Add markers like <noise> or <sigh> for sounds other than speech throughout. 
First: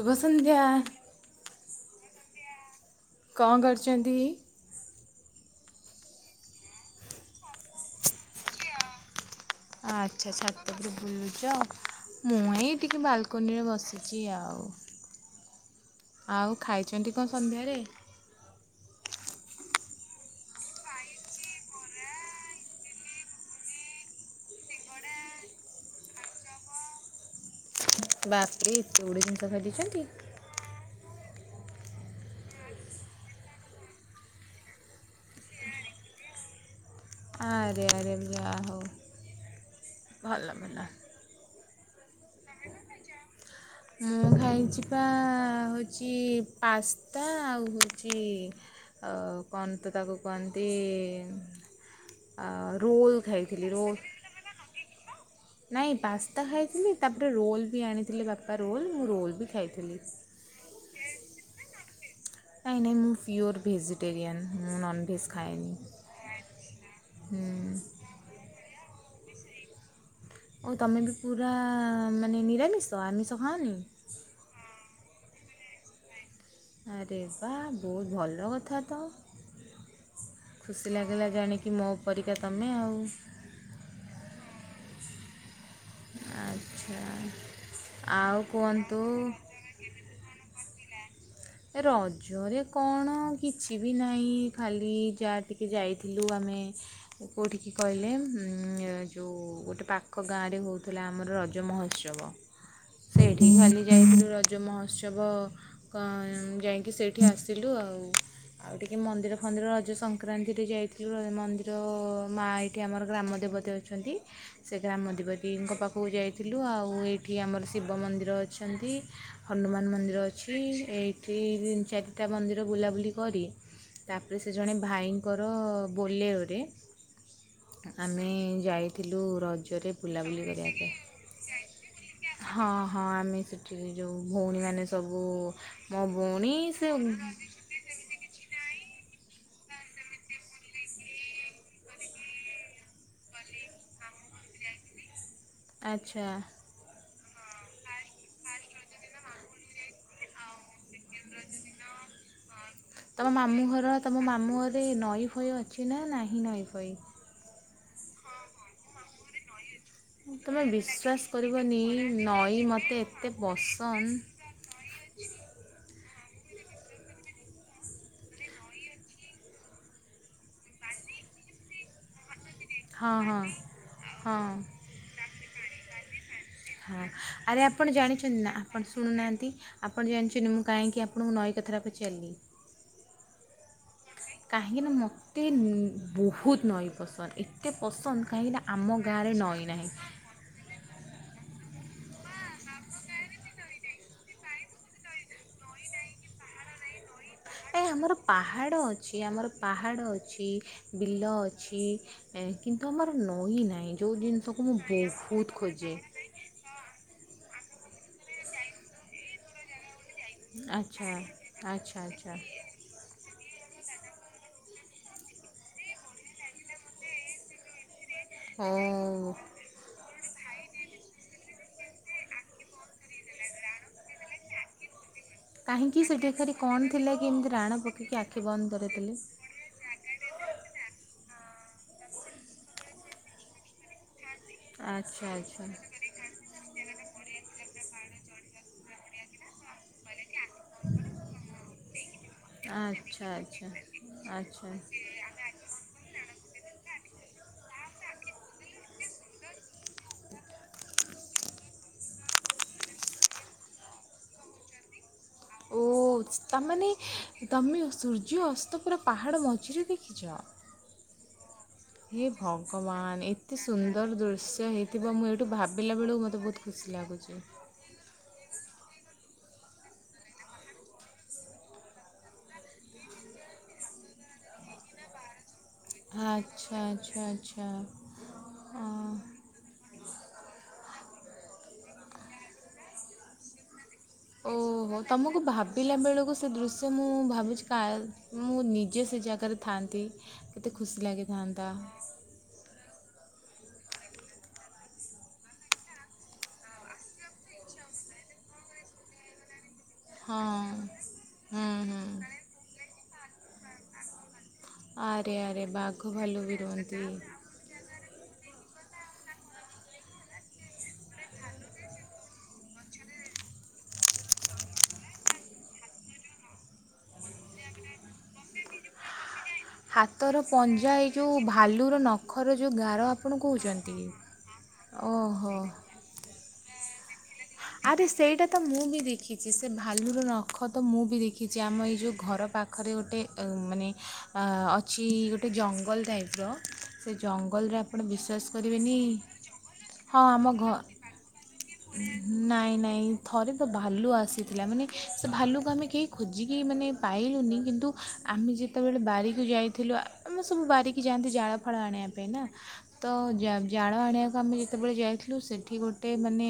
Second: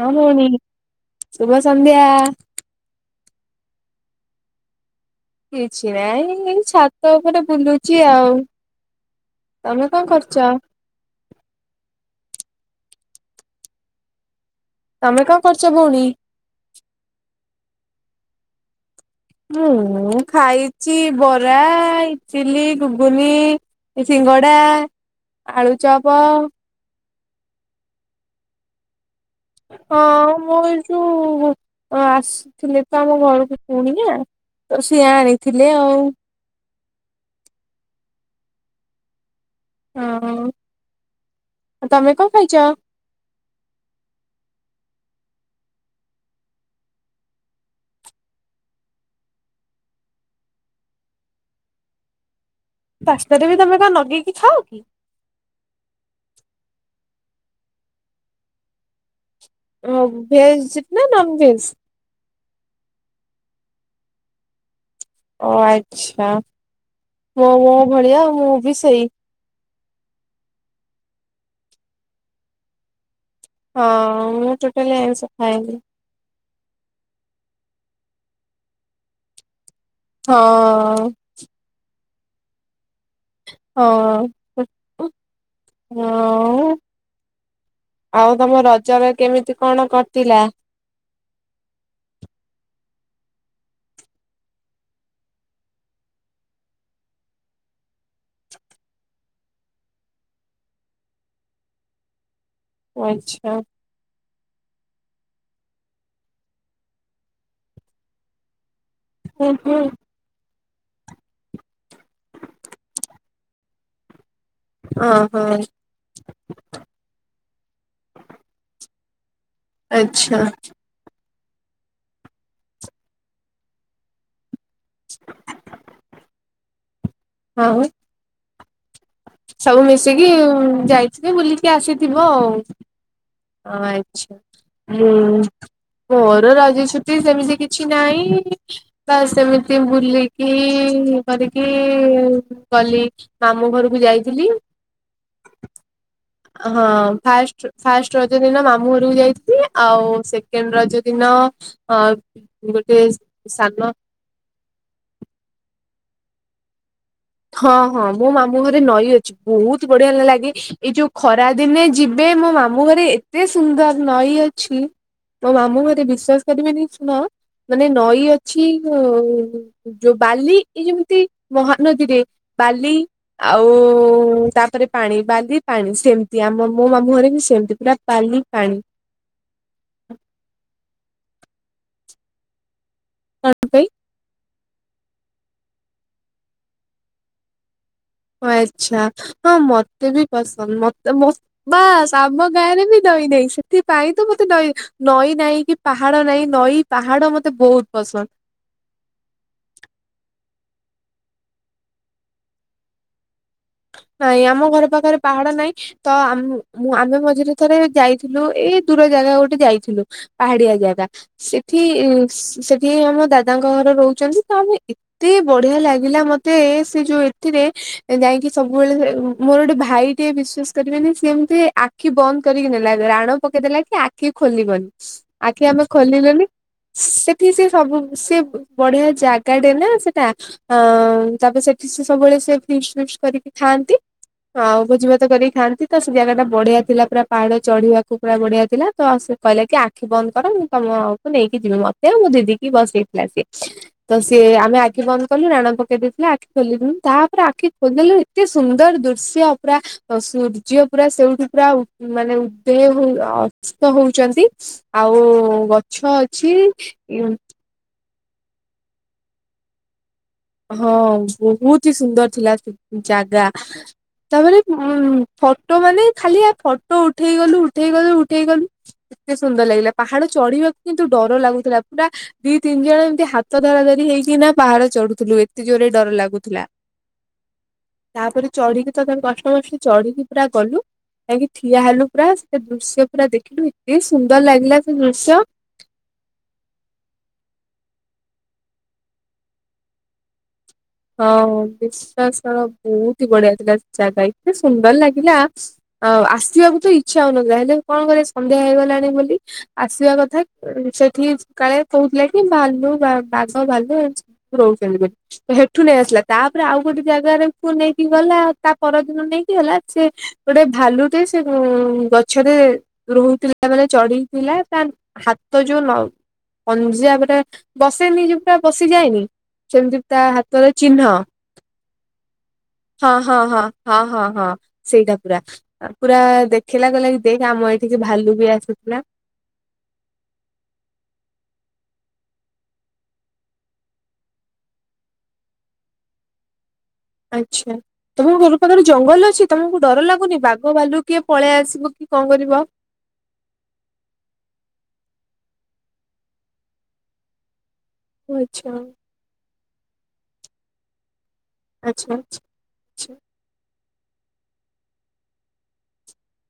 ହଁ ଭଉଣି, ସନ୍ଧ୍ୟା ଶୁଭ ସନ୍ଧ୍ୟା। କଣ କରୁଛନ୍ତି? କିଛି ନାଇଁ ଏ ଛାତ ଉପରେ ବୁଲୁଛି ଆଉ। ତମେ କଣ ଆଛା, କରୁଚ? ଛାତଉପରେ ବୁ ଛ, ମୁଁ ଏଇଁ ଟିକେ ବାଲକନିରେ ବସିଛି ଆଉ। ତମେ କଣ କରୁଚ ଭଉଣୀ? ଆଉ ଖାଇଛନ୍ତି କନ ସନ୍ଧ୍ୟାରେ? ମୁଁ ଖାଇଚି ବରା, ଇଟିଲି, ଗୁଗୁନି। ଇ ସିଙ୍ଗଡା, ଆଳୁଚପ। ବା ଏ ଏତେ ଗୁଡେ ଜିନିଷ ଖାଇ ଦେଇଛନ୍ତି। ହଁ, ମୁଁ ଏଇ ଯୋଉ ଓ ଆସିଥିଲେ ତ ଆମ ଘରକୁ କୁଣିଆ, ତ ସିଏ ଆଣିଥିଲେ ଆଉ। ଆରେ ଆରେ ଯା ହଉ, ଭଲ ଭଲ। ଆ, ତମେ କଣ ଖାଇଚ? ମୁଁ ଖାଇଚିପା ହଉଚି ପାସ୍ତା ଆଉ ହଉଚି ଆଉ କଣ ତ ତାକୁ କୁହନ୍ତି, ଆଉ ରୋଲ୍ ଖାଇଥିଲି, ରୋ ଇଛା ଉ କି ନାଇଁ ପାସ୍ତା ଖାଇଥିଲି, ତାପରେ ରୋଲ ବି ଆଣିଥିଲେ ବାପା ରୋଲ, ମୁଁ ରୋଲ ବି ଓ, ଖାଇଥିଲି। ଭେଜ ନା, ନନ ଭେଜ? କାଇଁ ନା, ମୁଁ ପିଓର ଭେଜିଟେରିଆନ୍, ମୁଁ ନନ୍ ଭେଜ ଓ ଆଛା, ମୋ ହୁଁ ମୋ ଭଳିଆ, ମୁଁ ବି ସେଇ ଓ, ତମେ ବି ପୁରା ମାନେ ନିରାମିଷ, ଆମିଷ ଖାଅନି ହଁ, ମୁଁ ଟୋଟାଲି ଆଇଁଷ ଖାଏନି। ଆରେ ବାଃ, ବହୁତ ଭଲ କଥା ତ। ଖୁସି ହଁ ଲାଗିଲା ଜାଣିକି ମୋ ପରିକା ତମେ ଆଉ। ହଁ, ହୁଁ ହୁଁ। ଆଛା, ଆଉ ତମ କୁଅନ୍ତୁ? ରଜରେ କେମିତି କଣ କଟିଲା? ରଜରେ କଣ କିଛି ବି ନାଇଁ, ଖାଲି ଯାଆ ଟିକେ ଯାଇଥିଲୁ ଆମେ କୋଉଠିକି କହିଲେ, ଉଁ, ଯୋଉ ଗୋଟେ ପାଖ ଗାଁରେ ହେଉଥିଲା ଆମର ରଜ ମହୋତ୍ସବ। <inaudible> ସେଠିକି ଆଚ୍ଛା ଖାଲି ଯାଇଥିଲି ରଜ ମହୋତ୍ସବ, କଅ ଯାଇକି ସେଇଠି ଆସିଲୁ ଆଉ, ଆଉ ଟିକେ ମନ୍ଦିର ହୁଁ ଫନ୍ଦିର ହୁଁ ରଜ ସନ୍ ସଂକ୍ରାନ୍ତିରେ ଯାଇଥିଲୁ ଆ ମନ୍ଦିର ଅ, ମା ଏଇଠି ଆମର ଗ୍ରାମ ଦେବତି ଅଛନ୍ତି। ସେ ଗ୍ରାମ ଓହୋ ଦେବତିଙ୍କ ପାଖକୁ ଯାଇଥିଲୁ, ଆଉ ଏଇଠି ଆମର ଶିବ ମନ୍ଦିର ଅଛନ୍ତି। ହନୁମାନ ମନ୍ଦିର ଆଚ୍ଛା ଅଛି, ଏଇଠି ତିନି ଚାରିଟା ମନ୍ଦିର ବୁଲାବୁଲି କରି ତାପରେ ସେ ଜଣେ ଭାଇଙ୍କର ବୋଲେୟରେ, ଆଉ ଆମେ ଯାଇ ଥିଲୁ ସବୁ ରଜରେ ମିଶିକି ବୁଲାବୁଲି କରିଆ ପାଇଁ, ଯାଇଥିବେ ବୁଲିକି ଆସିଥିବ ଆଉ ହଁ ହଁ ଆମେ ସେ ଏ ଯୋଉ ଆଚ୍ଛା। ଭଉଣୀ ମାନେ ହୁଁ ସବୁ, ମୋ ଭଉଣୀ ସେ ସେ କିଛି ନାଇଁ ବାସ୍‌ ସେମିତି ବୁଲିକି, ଇଏ କରିକି ଗଲି। ମାମୁଁ ଘରକୁ ଯାଇଥିଲି। ଆଛା। ହଁ ଫାଷ୍ଟ, ଫାଷ୍ଟ ରଜ ଦିନ ମାମୁଁ ଘରକୁ ଯାଇଥିଲି ଆଉ ସେକେଣ୍ଡ ରଜ ଦିନ ହଁ ତମ ମାମୁଁ ଘର, ତମ ମାମୁଁ ଘରେ ନଈ ଫଇ ଅଛି ନା, ନାହିଁ ନଈ ଫଇ? ହଁ ହଁ ମୋ ମାମୁଁ ଘରେ ନଈ ଅ ବହୁତ ବଢିଆ ଲାଗେ ତୁମେ ଏଇ ଯୋଉ ବିଶ୍ୱାସ ଖରା କରିବନି ଦିନେ ଯିବେ ମୋ ନଈ ମାମୁଁ ମୋତେ ଘରେ ଏତେ ସୁନ୍ଦର ପସନ୍ଦ ନଈ ଅ ଛି। ମୋ ମାମୁଁ ଘରେ ବିଶ୍ଵାସ କରିବେନି ଶୁଣ ମାନେ ନଈ ଅଛି ଉଁ ଯୋଉ ବାଲି ଏ ଯେମିତି ମହାନଦୀରେ ବାଲି। ହଁ ହଁ ଆଉ ହଁ ତାପରେ ପାଣି ବାଲି ପାଣି ସେମିତି ଆମ ମୋ ହଁ ମାମୁଁ ଘରେ ବି ଆରେ ସେମିତି ଆପଣ ପୁରା ବାଲି ଜାଣିଛନ୍ତି ନା ପାଣି ଆପଣ ଶୁଣୁନାହାନ୍ତି ଆପଣ ଜାଣିଛନ୍ତି ମୁଁ କାହିଁକି ଆପଣଙ୍କୁ ନଈ କଥାଟା ପଚାରଲି। କଣ ପାଇଁ। କାହିଁକିନା ମୋତେ ବହୁତ ନଈ ପସନ୍ଦ ଏତେ ପସନ୍ଦ ଅ କାହିଁକିନା ଆମ ଆଛା ଗାଁରେ ହଁ ନଈ ନାହିଁ ମତେ ବି ପସନ୍ଦ ମତେ ମ ବାସ ଆମ ଗାଁରେ ବି ନଈ ନାହିଁ ସେଥିପାଇଁ ତ ମତେ ନଈ ନଈ ନହିଁ କି ପାହାଡ ନାହିଁ ନଈ ପାହାଡ ମତେ ଏ ବହୁତ ଆମର ପସନ୍ଦ ପାହାଡ଼ ଅଛି ଆମର ପାହାଡ଼ ଅଛି ବିଲ ଅଛି ଏ କିନ୍ତୁ ଆମର ନଈ ନହିଁ ନାଇଁ ଆମ ଘର ପାଖରେ ପାହାଡ ନାଇଁ ତ ଆ ମୁଁ ଆମେ ମଝିରେ ଥରେ ଯାଇଥିଲୁ ଏଇ ଦୂର ଜାଗା ଗୋଟେ ଯାଇଥିଲୁ ପାହାଡିଆ ଆଚ୍ଛା ଜାଗା ସେଠି ଆଚ୍ଛା ଆଚ୍ଛା ସେଠି ଆମ ଦାଦାଙ୍କ ଘର ରହୁଛନ୍ତି ତ ଆମେ ଏ ତେ ବଢିଆ ଲାଗିଲା ମତେ ସେ ଯୋଉ ଏଥିରେ ଯାଇକି ସବୁବେଳେ ହଉ ମୋର ଗୋଟେ ଭାଇ ଟିକେ ବିଶ୍ଵାସ କରିବେନି ସେି ଏମତି ଆଖି ବନ୍ଦ କରିକି ନେଲା ରାଣ ପକେଇଦେଲା କି ଆଖି ଖୋଲିବନି ଆଖି ଆମେ କାହିଁକି ସେଠି ଖୋଲିଲୁନି ଖାଲି କ'ଣ ଥିଲା କି ସେଠି ଏମିତି ସେ ରାଣ ସବୁ ପକାଇକି ସେ ଆଖି ବନ୍ଦ ବଢିଆ କରିଥିଲେ ଜା ଡ ନା ସେଟା ତାପରେ ସେଠି ସବୁବେଳେ ଫି ଫ କରିକି ଖାଆନ୍ତି ହଉ ଭୂଜି ଆଚ୍ଛା ଭାତ କରିକି ଆଚ୍ଛା ଖାନ୍ତି ତ ଜାଗା ଟା ବଢିଆ ଥିଲା ପୁରା ପାହାଡ ଚଢିବାକୁ ପୁରା ବଢିଆ ଥିଲା ତ ସେ କହିଲା କି ଆଖି ବନ୍ଦ କର ତମ ଆଉକୁ ନେଇକି ଯିବି ମତେ ଆଉ ମୁଁ ଦିଦି କିି ଆଚ୍ଛା ବସେଇଥିଲା ସିଏ ଆଚ୍ଛା ତ ସିଏ ଆଚ୍ଛା ଆମେ ଆଖି ବନ୍ଦ କଲୁ ରାଣ ପକେଇ ଦେଇଥିଲା ଆଖି ଖୋଲିଲନୁୁ ତାପରେ ଆଖି ଖୋଲଲୁ ଏତେ ସୁନ୍ଦର ଦୃଶ୍ୟ ପୁରା ସୂର୍ଯ୍ୟ ପୁରା ସେଉଠୁ ପୁରା ମାନେ ଉଦୟ ହ ଅଥ ହଉଛନ୍ତି ଆଉ ଓ ଗଛ ଅଛି ତା'ମାନେ ତୁମେ ସୂର୍ଯ୍ୟ ଅସ୍ତ ପୁରା ପାହାଡ଼ ମଝିରେ ଦେଖିଛ ହଁ ବହୁତ ସୁନ୍ଦର ହେ ଥିଲା ସେ ଭଗବାନ ଜାଗା ଏତେ ସୁନ୍ଦର ତାପରେ ଦୃଶ୍ୟ ଉ ହେଇଥିବ ମୁଁ ଏଇଠୁ ଫଟୋ ଭାବିଲା ମାନେ ବେଳକୁ ମୋତେ ଖାଲି ଆ ବହୁତ ଖୁସି ଫଟୋ ଉଠେଇ ଲାଗୁଛି ଗଲୁ ଉଠେଇ ଗଲୁ ଉଠେଇ ଗଲୁ ଏତେ ସୁନ୍ଦର ଲାଗିଲା ପାହାଡ ଚଢିବାକୁ କିନ୍ତୁ ଡର ଲାଗୁଥିଲା ପୁରା ଦିଇ ତିନି ଜଣ ଏମିତି ହାତ ଧରା ଧରି ହେଇକି ନା ପାହାଡ଼ ଚଢୁଥିଲୁ ଏ ଜୋରେ ଡର ଲାଗୁଥିଲା ଆଚ୍ଛା ଆଚ୍ଛା ଆଚ୍ଛା ତାପରେ ଅ, ଚଢିକି ତ ତାଙ୍କ କଷ୍ଟ କଷ୍ଟ ଚଢିକି ପୁରା ଗଲୁ କାହିଁକି ଠିଆ ହେଲୁ ପୁରା ସେ ଦୃଶ୍ୟ ପୁରା ଦେଖିଲୁ ଏତେ ସୁନ୍ଦର ଲାଗିଲା ସେ ଦୃଶ୍ୟ ପିଲାବେଳକୁ ସେ ଦୃଶ୍ୟ ମୁଁ ଭାବୁଛି କା ମୁଁ ନିଜେ ସେ ଜାଗାରେ ଥାଆନ୍ତି କେତ ଖୁସି ଲାଗେ ହଁ ବିଶ୍ୱାସର ବହୁତ ହି ବଢିଆ ଥିଲା ଜାଗା ଏତେ ସୁନ୍ଦର ଲାଗିଲା ଆଉ ଆସିବାକୁ ତ ଇଚ୍ଛା ହଉନଥିଲା ହେଲେ କଣ କ ସନ୍ଧ୍ୟା ହେଇଗଲାଣି ବୋଲି ଆସିବା କଥା ହଁ ସେଠି ହୁଁ କାଳେ ହୁଁ କହୁଥିଲେ କି ଭାଲୁ ବାଘ ଭାଲୁ ଆଣି ରହୁଛନ୍ତି ଆରେ ବୋଲି ଆରେ ହେଠୁ ବାଘ ନେଇ ଆସିଲା ଭାଲୁ ବି ତାପରେ ଆଉ ରୁହନ୍ତି ଗୋଟେ ଜାଗା କୁ ନେଇକି ଗଲା ଆଉ ତା ପରଦିନ ନେଇକି ଗଲା ସେ ଗୋଟେ ଭାଲୁଟେ ସେ ଗ ଛରେ ରୋହୁଥିଲା ମାନେ ଚଢିଥିଲା ତା ହାତ ଯୋଉ ନ ପଞ୍ଜାବରେ ବସେନି ତ ପୁରା ପସିଯାଏନି ସେମିତି ତା ହା ହାତର କୋଉ ପଞ୍ଜା ଚିହ୍ନ ଏଇ ଯେଉଁ ଭାଲୁର ନଖର ଯେଉଁ ଗାର ହଁ ଆପଣ ହଁ ହଁ କହୁଛନ୍ତି ହଁ ହଁ ହଁ ସେଇଟା ପୁରା ଓହୋ ପୁରା ଦେଖିଲା କହିଲା କି ଦେଖେ ଆମ ଏଇଠିକି ଆରେ ଭାଲୁ ସେଇଟା ବି ତ ମୁଁ ଆସୁଥିଲା। ଦେଖିଛି ସେ ଭାଲୁର ନଖ ତ ମୁଁ ବି ଦେଖିଛି ଆମ ଏଇ ଯେଉଁ ଘର ପାଖରେ ଗୋଟେ ମାନେ ଅଛି ଗୋଟେ ଜଙ୍ଗଲ ଟାଇପ୍ ର। ଆଚ୍ଛା ତମ ଘର ପାଖରେ ଜଙ୍ଗଲ ଅଛି। ତମକୁ ଡର ହଁ ଲାଗୁନି। ଆମ ବାଘ ଘ ବାଲୁ କିଏ ପଳେଇ ଆସିବ କି। କଣ କରିବ? ନାଇଁ ନାଇଁ। ଥରେ ତ ଭାଲୁ ଆସିଥିଲା। ମାନେ ସେ ଭାଲୁକୁ ଆମେ କେହି ଖୋଜିକି ମାନେ ପାଇଲୁନି। କିନ୍ତୁ ଆମେ ଆଚ୍ଛା ଯେତେବେଳେ ବାରିକକୁ ଯାଇଥିଲୁ ଆମେ ସବୁ ବାରିକି ଯାଆନ୍ତି ଜାଳ ଫାଳ ଆଣିବା ଆଚ୍ଛା ପାଇଁ ନା। ତ ଆଚ୍ଛା ଜାଳ ଆଣିବାକୁ ଆମେ ଯେତେବେଳେ ଯାଇଥିଲୁ ସେଠି ଗୋଟେ ମାନେ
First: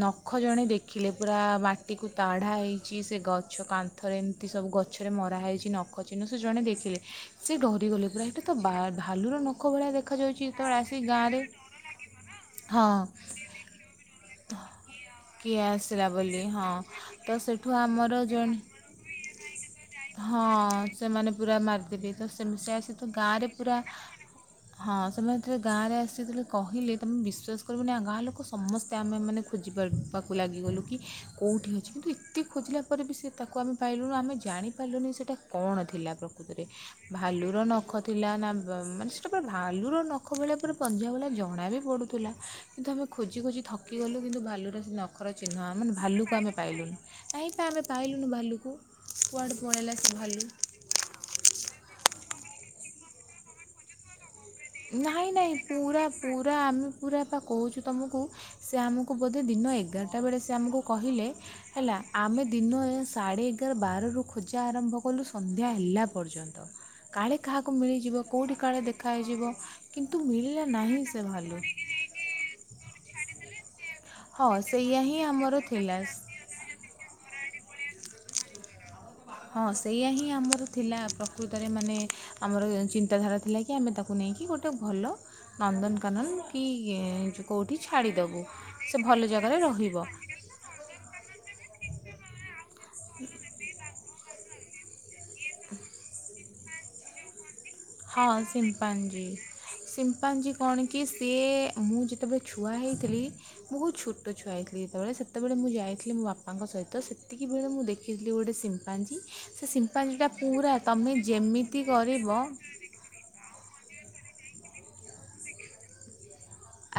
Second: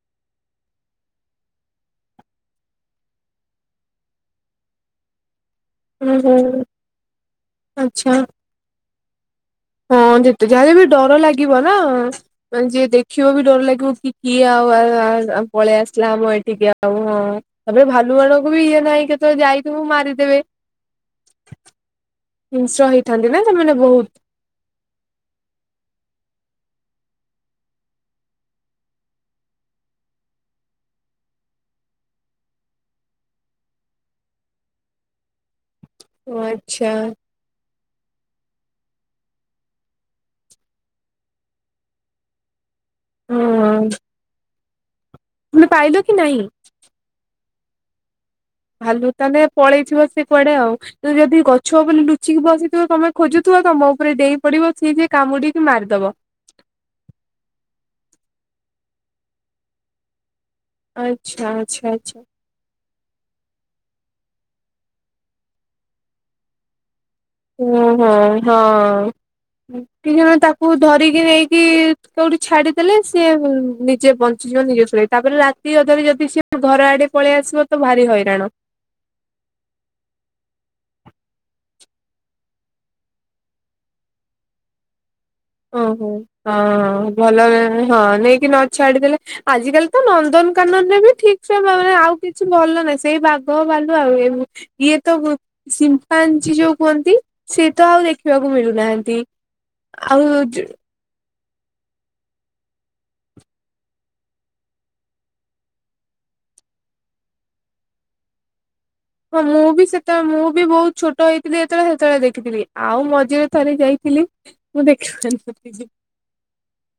ନଖ ଜଣେ ଦେଖିଲେ ପୁରା ମାଟିକୁ ତାଢା ହେଇଛି ସେ ଗଛ କା ଥରେ ଏମିତି ସବୁ ଗଛରେ ମରା ହେଇଛି ନ ନଖ ହୁଁ ଚିହ୍ନ ସେ ଜଣେ ହୁଁ। ଦେଖିଲେ ସେ ଡରି ଗଲେ ଆଚ୍ଛା ପୁରା ସେଇଟା ତ ଭାଲୁ ର ନ ହଁ ଯେତେ ଯାହା ବି ଡର ଲାଗିବ ନା ଯିଏ ହଁ ଦେଖିବ ବି ଡର ଲାଗିବ କି କିଏ ଆଉ କିଏ ପଳେଇ ଆସିଲା ଆମ ବୋଲି ହଁ ଏଠିକେ ଆଉ ହଁ ତ ସେଠୁ ତାପରେ ଭାଲୁ ଆମର ମାନଙ୍କୁ ବି ଜଣେ ଇଏ ନାହିଁ କେତେବେଳେ ଯାଇ ହଁ ସେମାନେ ପୁରା ମାରିଦେବେ ତ ସେ ହିଂସ୍ର ସେୟାତ ତ ହେଇଥାନ୍ତି ନା ଗାଁରେ ସେମାନେ ପୁରା ବହୁତ। ହଁ ସେମାନେ ଯେତେରେ ଗାଁ ରେ ଆସିଥିଲେ କହିଲେ ତମେ ବିଶ୍ଵାସ କରିବୁନି ଗାଁ ଲୋକ ସମସ୍ତେ ଆମେ ମାନେ ଖୋଜିବା ପାକୁ ଲାଗିଗଲୁ କି କେଉଁଠି ଅଛି କିନ୍ତୁ ଏତେ ଖୋଜିଲା ପରେ ବି ସେ ତାକୁ ଆମେ ପାଇଲୁନୁ ଆମେ ଜାଣି ପାରିଲୁନି ସେଟା କଣ ଥିଲା ପ୍ରକୃରେ ଆଚ୍ଛା ଭାଲୁ ର ନ ନଖ ଥିଲା ନା ମାନେ ସେଟା ପୁରା ଭାଲୁର ନଖ ଭଳିଆ ପୁରା ପଞ୍ଝା ଭଳିଆ ଜଣା ବି ପଡୁଥିଲା। କିନ୍ତୁ ଆମେ ଖୋଜି ଖୋଜି ହଁ। ଥକି ଗଲୁ। କିନ୍ତୁ ଭାଲୁର ସେ ନଖର ଚିହ୍ନ ତୁମେ ମାନେ ପାଇଲ କି ଭାଲୁକୁ ନାହିଁ? ଆମେ ପାଇଲୁନି। କାହିକା ଆମେ ପାଇଲୁନୁ ଭାଲୁକୁ। ଭାଲୁ ତାହେଲେ କୁଆଡ଼େ ପଳେଇଲା ପଳେଇଥିବ ସେ ଭାଲୁ କୁଆଡେ ଆଉ। ତ ଯଦି ଗଛ ବୋଲି ଲୁଚିକି ବସିଥିବ ତମେ ଖୋଜୁଥିବ ତମ ଉପରେ ଡେଇଁ ପଡିବ ସିଏ ଯିଏ ନାଇଁ ନାଇଁ କାମୁଡିକି ପୁରା ମାରିଦବ। ପୁରା ଆମେ ପୁରା କହୁଛୁ ତୁମକୁ ସେ ଆମକୁ ବୋଧେ ଦିନ ଏଗାରଟା ବେଳେ ସେ ଆମକୁ କହିଲେ ଆଚ୍ଛା ଆଚ୍ଛା ହେଲା ଆଚ୍ଛା ଆମେ ଦିନ ସାଢ଼େ ଏଗାର ବାରରୁ ଖୋଜା ଆରମ୍ଭ କଲୁ ସନ୍ଧ୍ୟା ହେଲା ପର୍ଯ୍ୟନ୍ତ। କାଳେ କାହାକୁ ଓହୋ ମିଳିଯିବ କେଉଁଠି କାଳେ ଦେଖା ହଁ। ହେଇଯିବ। କି କିନ୍ତୁ ଜଣ ମିଳିଲା ତାକୁ ନାହିଁ ଧରିକି ସେ ନେଇକି ଭାଲୁ କୋଉଠି ଛାଡିଦେଲେ ସିଏ ଯିଏ ହଁ ବଞ୍ଚିଯିବ ନିଜ ସେଇଆ ଶୁଣେଇ ହିଁ ତାପରେ ଆମର ରାତି ଅଧରେ ଥିଲା ଯଦି ସି ଘର ଆଡେ ପଳେଇ ଆସିବ ତ ଭାରି ହଇରାଣ। ହଁ ସେଇଆ ହିଁ ଆମର ଥିଲା ପ୍ରକୃତରେ ମାନେ ଆମର ଚିନ୍ତାଧାରା ଥିଲା କି ଆମେ ତାକୁ ନେଇକି ଗୋଟେ ଭଲ ଓହୋ ନନ୍ଦନକାନନ କି ହଁ ଭଲ କେଉଁଠି ହଁ ଛାଡ଼ିଦେବୁ ନେଇକି ନ ସେ ଛାଡିଦେଲେ ଭଲ ଜାଗାରେ ଆଜିକାଲି ରହିବ ତ ନନ୍ଦନ କାନରେ ବି ଠିକ୍‌ ସେ ଭାବରେ ହିଁ ଆଉ କିଛି ଭଲ ନାହିଁ। ସେଇ ବାଘ ବାଲୁ ଆଉ ଏମ୍ ଇଏ ତ ସିମ୍ପାଞ୍ଚି ଯୋଉ କୁହନ୍ତି ସେ ତ ଆଉ ହଁ ଦେଖିବାକୁ ମିଳୁନାହାନ୍ତି। ସିମ୍ପାଞ୍ଜି ଆଉ ସିମ୍ପାଞ୍ଜି କଣ କି ସିଏ ମୁଁ ଯେତେବେଳେ ଛୁଆ ହେଇଥିଲି। ମୁଁ ବହୁତ ଛୋଟ ଛୁଆ ହେଇଥିଲି। ଯେତେବେଳେ ସେତେବେଳେ ମୁଁ ଯାଇଥିଲି ମୋ ବାପାଙ୍କ ସହିତ ସେତିକିିବେଳେ ମୁଁ ଦେଖିଥିଲି ଗୋଟେ ସିମ୍ ସିମ୍ପାଞ୍ଜି ହଁ ମୁଁ ସେ ବି ସେତେବେଳେ ସିମ୍ପାଞ୍ଜିଟା ମୁଁ ବି ପୁରା ବହୁତ ତୁମେ ଛୋଟ ହେଇଥିଲି ଯେମିତି ଯେତେବେଳେ ସେତେବେଳେ କରିବ। ଦେଖିଥିଲି ଆଉ ମଝିରେ ଥରେ ଯାଇଥିଲି ମୁଁ ଦେଖି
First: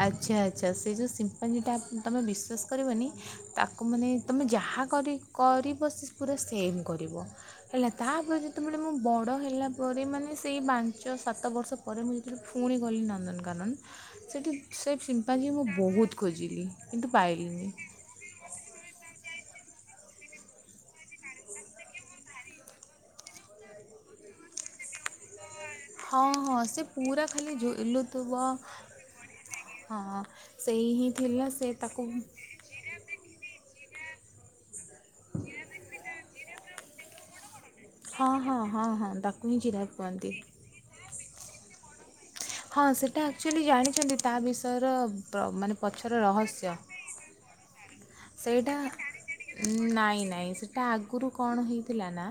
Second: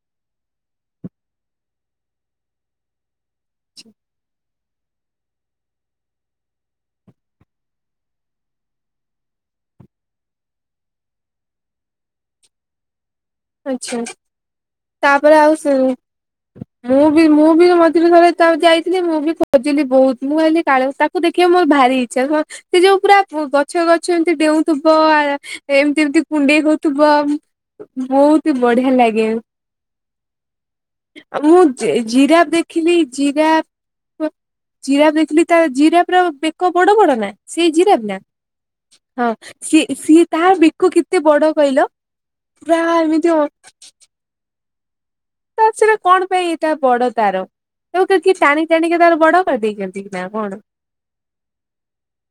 ଆଚ୍ଛା ଆଚ୍ଛା ସେ ଯୋଉ ସିମ୍ପାଜି ଟା ତମ ବିଶ୍ୱାସ କରିବନି ତାକୁ ମାନେ ତୁମେ ଯାହା କରି କରିବ ସେ ପୁରା ସେମ୍ କରିବ। ହେଲା ତାପରେ ଯେତେବେଳେ ମୁଁ ବଡ଼ ହେଲା ପରେ ମାନେ ସେଇ ପାଞ୍ଚ ସାତ ବର୍ଷ। ପରେ ମୁଁ ଯେତେବେଳେ ଫୁଣି ଗଲି ନନ୍ଦନ ଆଚ୍ଛା ସେଠି ସେଇ ସେ ସିମ୍ପାଜି ମୁଁ ବହୁତ ଖୋଜିଲି ମୁଁ କିନ୍ତୁ ବି ବି ପାଇଲିନି। ମୁଁ ଥରେ ଯେତେବେଳେ ଯାଇଥିଲି ମୁଁ ବି ଖୋଜିଲି ବହୁତ। ମୁଁ କହିଲି କାଳ ତାକୁ ଦେଖିବା ମୋର ଭାରି ଇଚ୍ଛା। ସେ ଯୋଉ ପୁରା ଗଛ ଗଛ ଏମିତି ଡେଉଁଥୁବ ଆ ଏମତି ଏମିତି ହଁ ହଁ କୁଣ୍ଡେଇ ସେ ହଉଥୁବ ପୁରା ଖାଲି ଝୁଲୁଥିବ ବହୁତି ବଢିଆ ଲାଗେ ହଁ ସେଇ ହିଁ ଥିଲା ମୁଁ ସେ ଜି ତାକୁ ଜିରା ଦେଖିଲି ଜରାଫ, ଜିରାଫ ଦେଖିଲି ତା ଜିରାଫ ର ବେକ ବଡ ବଡ ନା ସେ ଜିରାପ ନା ହଁ ହଁ ହଁ ତାକୁ ହିଁ ଜିରାଫ ସିଏ ସିଏ କୁହନ୍ତି ତାର ବେକ କେ କେତେ ବଡ କହିଲ? ପୁରା ହଁ ସେଇଟା ଏମିତି ଆକ୍ଚୁଆଲି ଜାଣିଛନ୍ତି ତା ବିଷୟର ମାନେ ପଛର ରହସ୍ୟ। ପଡ ତାର ତାକୁ କିଏ ଟାଣି ସେଇଟା ଟାଣିକି ତାର ବଡ କରିଦେଇଛନ୍ତି ନା ନାଇଁ ନାଇଁ କଣ ସେଇଟା ଆଗରୁ କଣ ହେଇଥିଲା ନା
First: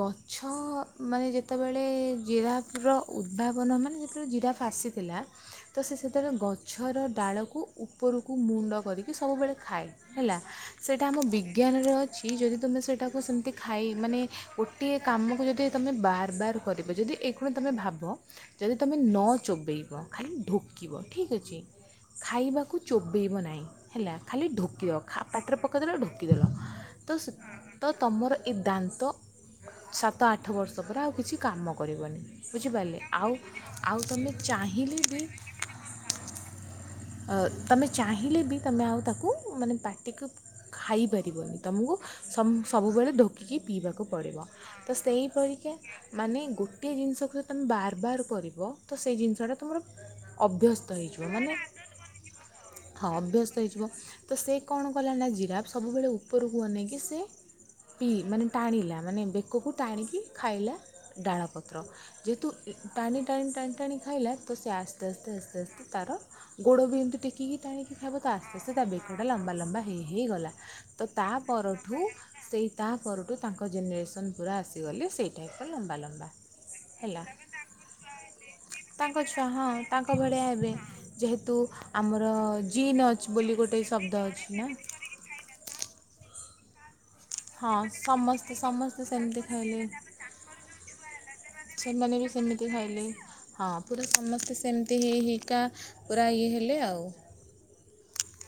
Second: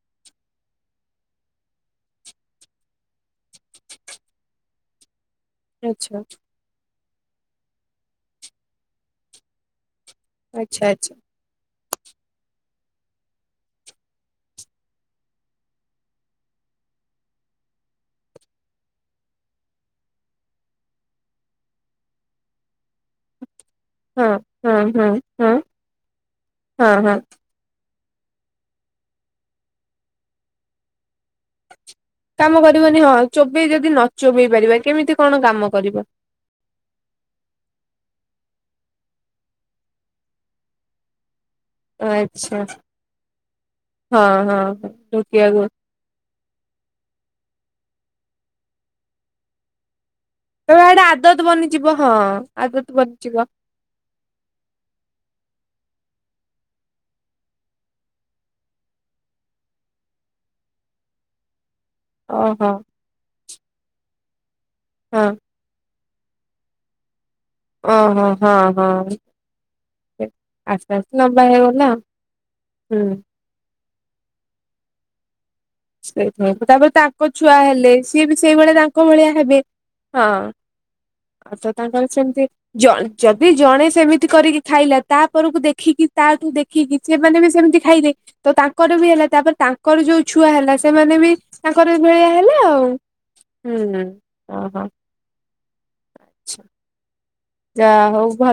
ଗଛ ମାନେ ଯେତେବେଳେ ଜିରାଫ ର ଉଦ୍ଭାବନ ମାନେ ଯେତେବେଳେ ଜିରାବ ଆସି ଥିଲା ତ ସେ ଆଚ୍ଛା। ସେତେବେଳେ ଗଛର ଡାଳକୁ ଉପରକୁ ମୁଣ୍ଡ କରିକି ସବୁବେଳେ ଖାଏ। ହେଲା ଆଚ୍ଛା ସେଇଟା ଆଚ୍ଛା ଆମ ବିଜ୍ଞାନର ଛି ଯଦି ତୁମେ ସେଟାକୁ ସେମିତି ଖାଇ ମାନେ ଗୋଟିଏ କାମକୁ ଯଦି ତମେ ବାର ବାର କରିବ ଯଦି କଣ ତୁମେ ଭାବ ଯଦି ତୁମେ ନ ଚୋବେଇବ ଖାଲି ଢୋକିବ ଠିକ୍ ଅଛି ଖାଇବାକୁ ଚୋବେଇବ ନାହିଁ ହେଲା ହଁ ଖାଲି ହଁ ହଁ ଢୋକିଦେବ ହଁ ପାଟରେ ପକାଇଦେଲ ଢୋକିଦେଲ। ହଁ ହଁ ତ ସ ତ ତମର ଏ ଦାନ୍ତ ସାତ ଆଠ ବର୍ଷ ପରେ ଆଉ କିଛି କାମ କରିବନି। କାମ କରିବନି ବୁଝିପାରିଲେ, ହଁ ଆଉ ଚୋବେଇ ଯଦି ନ ଆଉ ତମେ ଚୋବେଇ ପାରିବା ଚାହିଁଲି କେମିତି ବି କଣ କାମ କରିବ? ଅ ତମେ ଚାହିଁଲେ ବି ତମେ ଆଉ ତାକୁ ମାନେ ପା ଟିକୁ ଖାଇପାରିବନି। ତମକୁ ସମ ଆଚ୍ଛା ସବୁବେଳେ ଢୋକିକି ପିଇବାକୁ ହଁ ପଡ଼ିବ। ହଁ ତ ଢୋକିବାକୁ ସେହିପରିକା ମାନେ ଗୋଟିଏ ଜିନିଷକୁ ଯଦି ତୁମେ ବାରବାର କରିବ ତ ସେ ଜିନିଷଟା ତୁମର ତ ଅଭ୍ୟସ୍ତ ଏଇଟା ହେଇଯିବ। ଆଦତ ମାନେ ବନିଯିବ ଆଦତ ହଁ ବନିଯିବ ଅଭ୍ୟସ୍ତ ହେଇଯିବ ତ ସେ କଣ କଲା ନା ଜିରାପ ସବୁବେଳେ ଉପରକୁ ଅନନେଇକି ସେ ପିଇ ମାନେ ଟାଣିଲା ମାନେ ବେକକୁ ଟାଣିକି ଖାଇଲା ଡାଳପତ୍ର। ଯେହେତୁ ଓହୋ ଟାଣି ଟାଣି ଟାଣି ଟାଣି ଖାଇଲା ତ ସେ ଆସ୍ତେ ହଁ ଆସ୍ତେ ଆସ୍ତେ ଆସ୍ତେ ତାର ଗୋଡ଼ ବି ଏମିତି ଟେକିକି ଟାଣିକି ଖାଇବ ଓହୋ ତ ଆସ୍ତେ ହଁ ଆସ୍ତେ ତା ହଁ ବେକଟା ଲମ୍ବା ଲ ଲମ୍ବା ହେଇ ହେଇ ଗଲା। ଆସ୍ତେ ତ ଆସ୍ତେ ତା ଲମ୍ବା ହେଇଗଲା ପରଠୁ ସେଇ ହୁଁ। ତାପରଠୁ ତାଙ୍କ ଜେନେରେସନ୍ ପୁରା ଆସିଗଲେ ସେଇ ଟାଇପ୍ ର ଲମ୍ବା ଲମ୍ବା ସେଇଥି ତାପରେ ହେଲା ତାଙ୍କ ଛୁଆ ହେଲେ ସିଏ ବି ସେଇଭଳିଆ ତାଙ୍କ ଭଳିଆ ଛୁଆ ହେବେ ହଁ। ତାଙ୍କ ହଁ ଭଳିଆ ହେବେ ଆଉ ଯେହେତୁ ତ ତାଙ୍କର ଆମର ସେମିତି ଜଣ ଜିନ୍ ଅଚ ବୋଲି ଗୋଟେ ଶବ୍ଦ ଅଛି ନା <inaudible> ତା ପରକୁ ଦେଖିକି ତାଠୁ ଦେଖି <inaudible> ଖିକି ସେମାନେ ବି ହଁ ସେମିତି ଖାଇଲେ ତ ସମସ୍ତେ ତାଙ୍କର ବି ସମସ୍ତେ ହେଲା ସେମିତି ତାପରେ ତାଙ୍କର ଖାଇଲେ ଯୋଉ ଛୁ ଛୁଆ ହେଲା ସେମାନେ ବି ତାଙ୍କର ସେମାନେ ଭଳିଆ ବି ହେଲେ ସେମିତି ଆଉ। ଖାଇଲେ ହୁଁ ଓହୋ କା ପୁରା ଇଏ ହେଲେ ଆଉ। ଯା ହଉ ଭ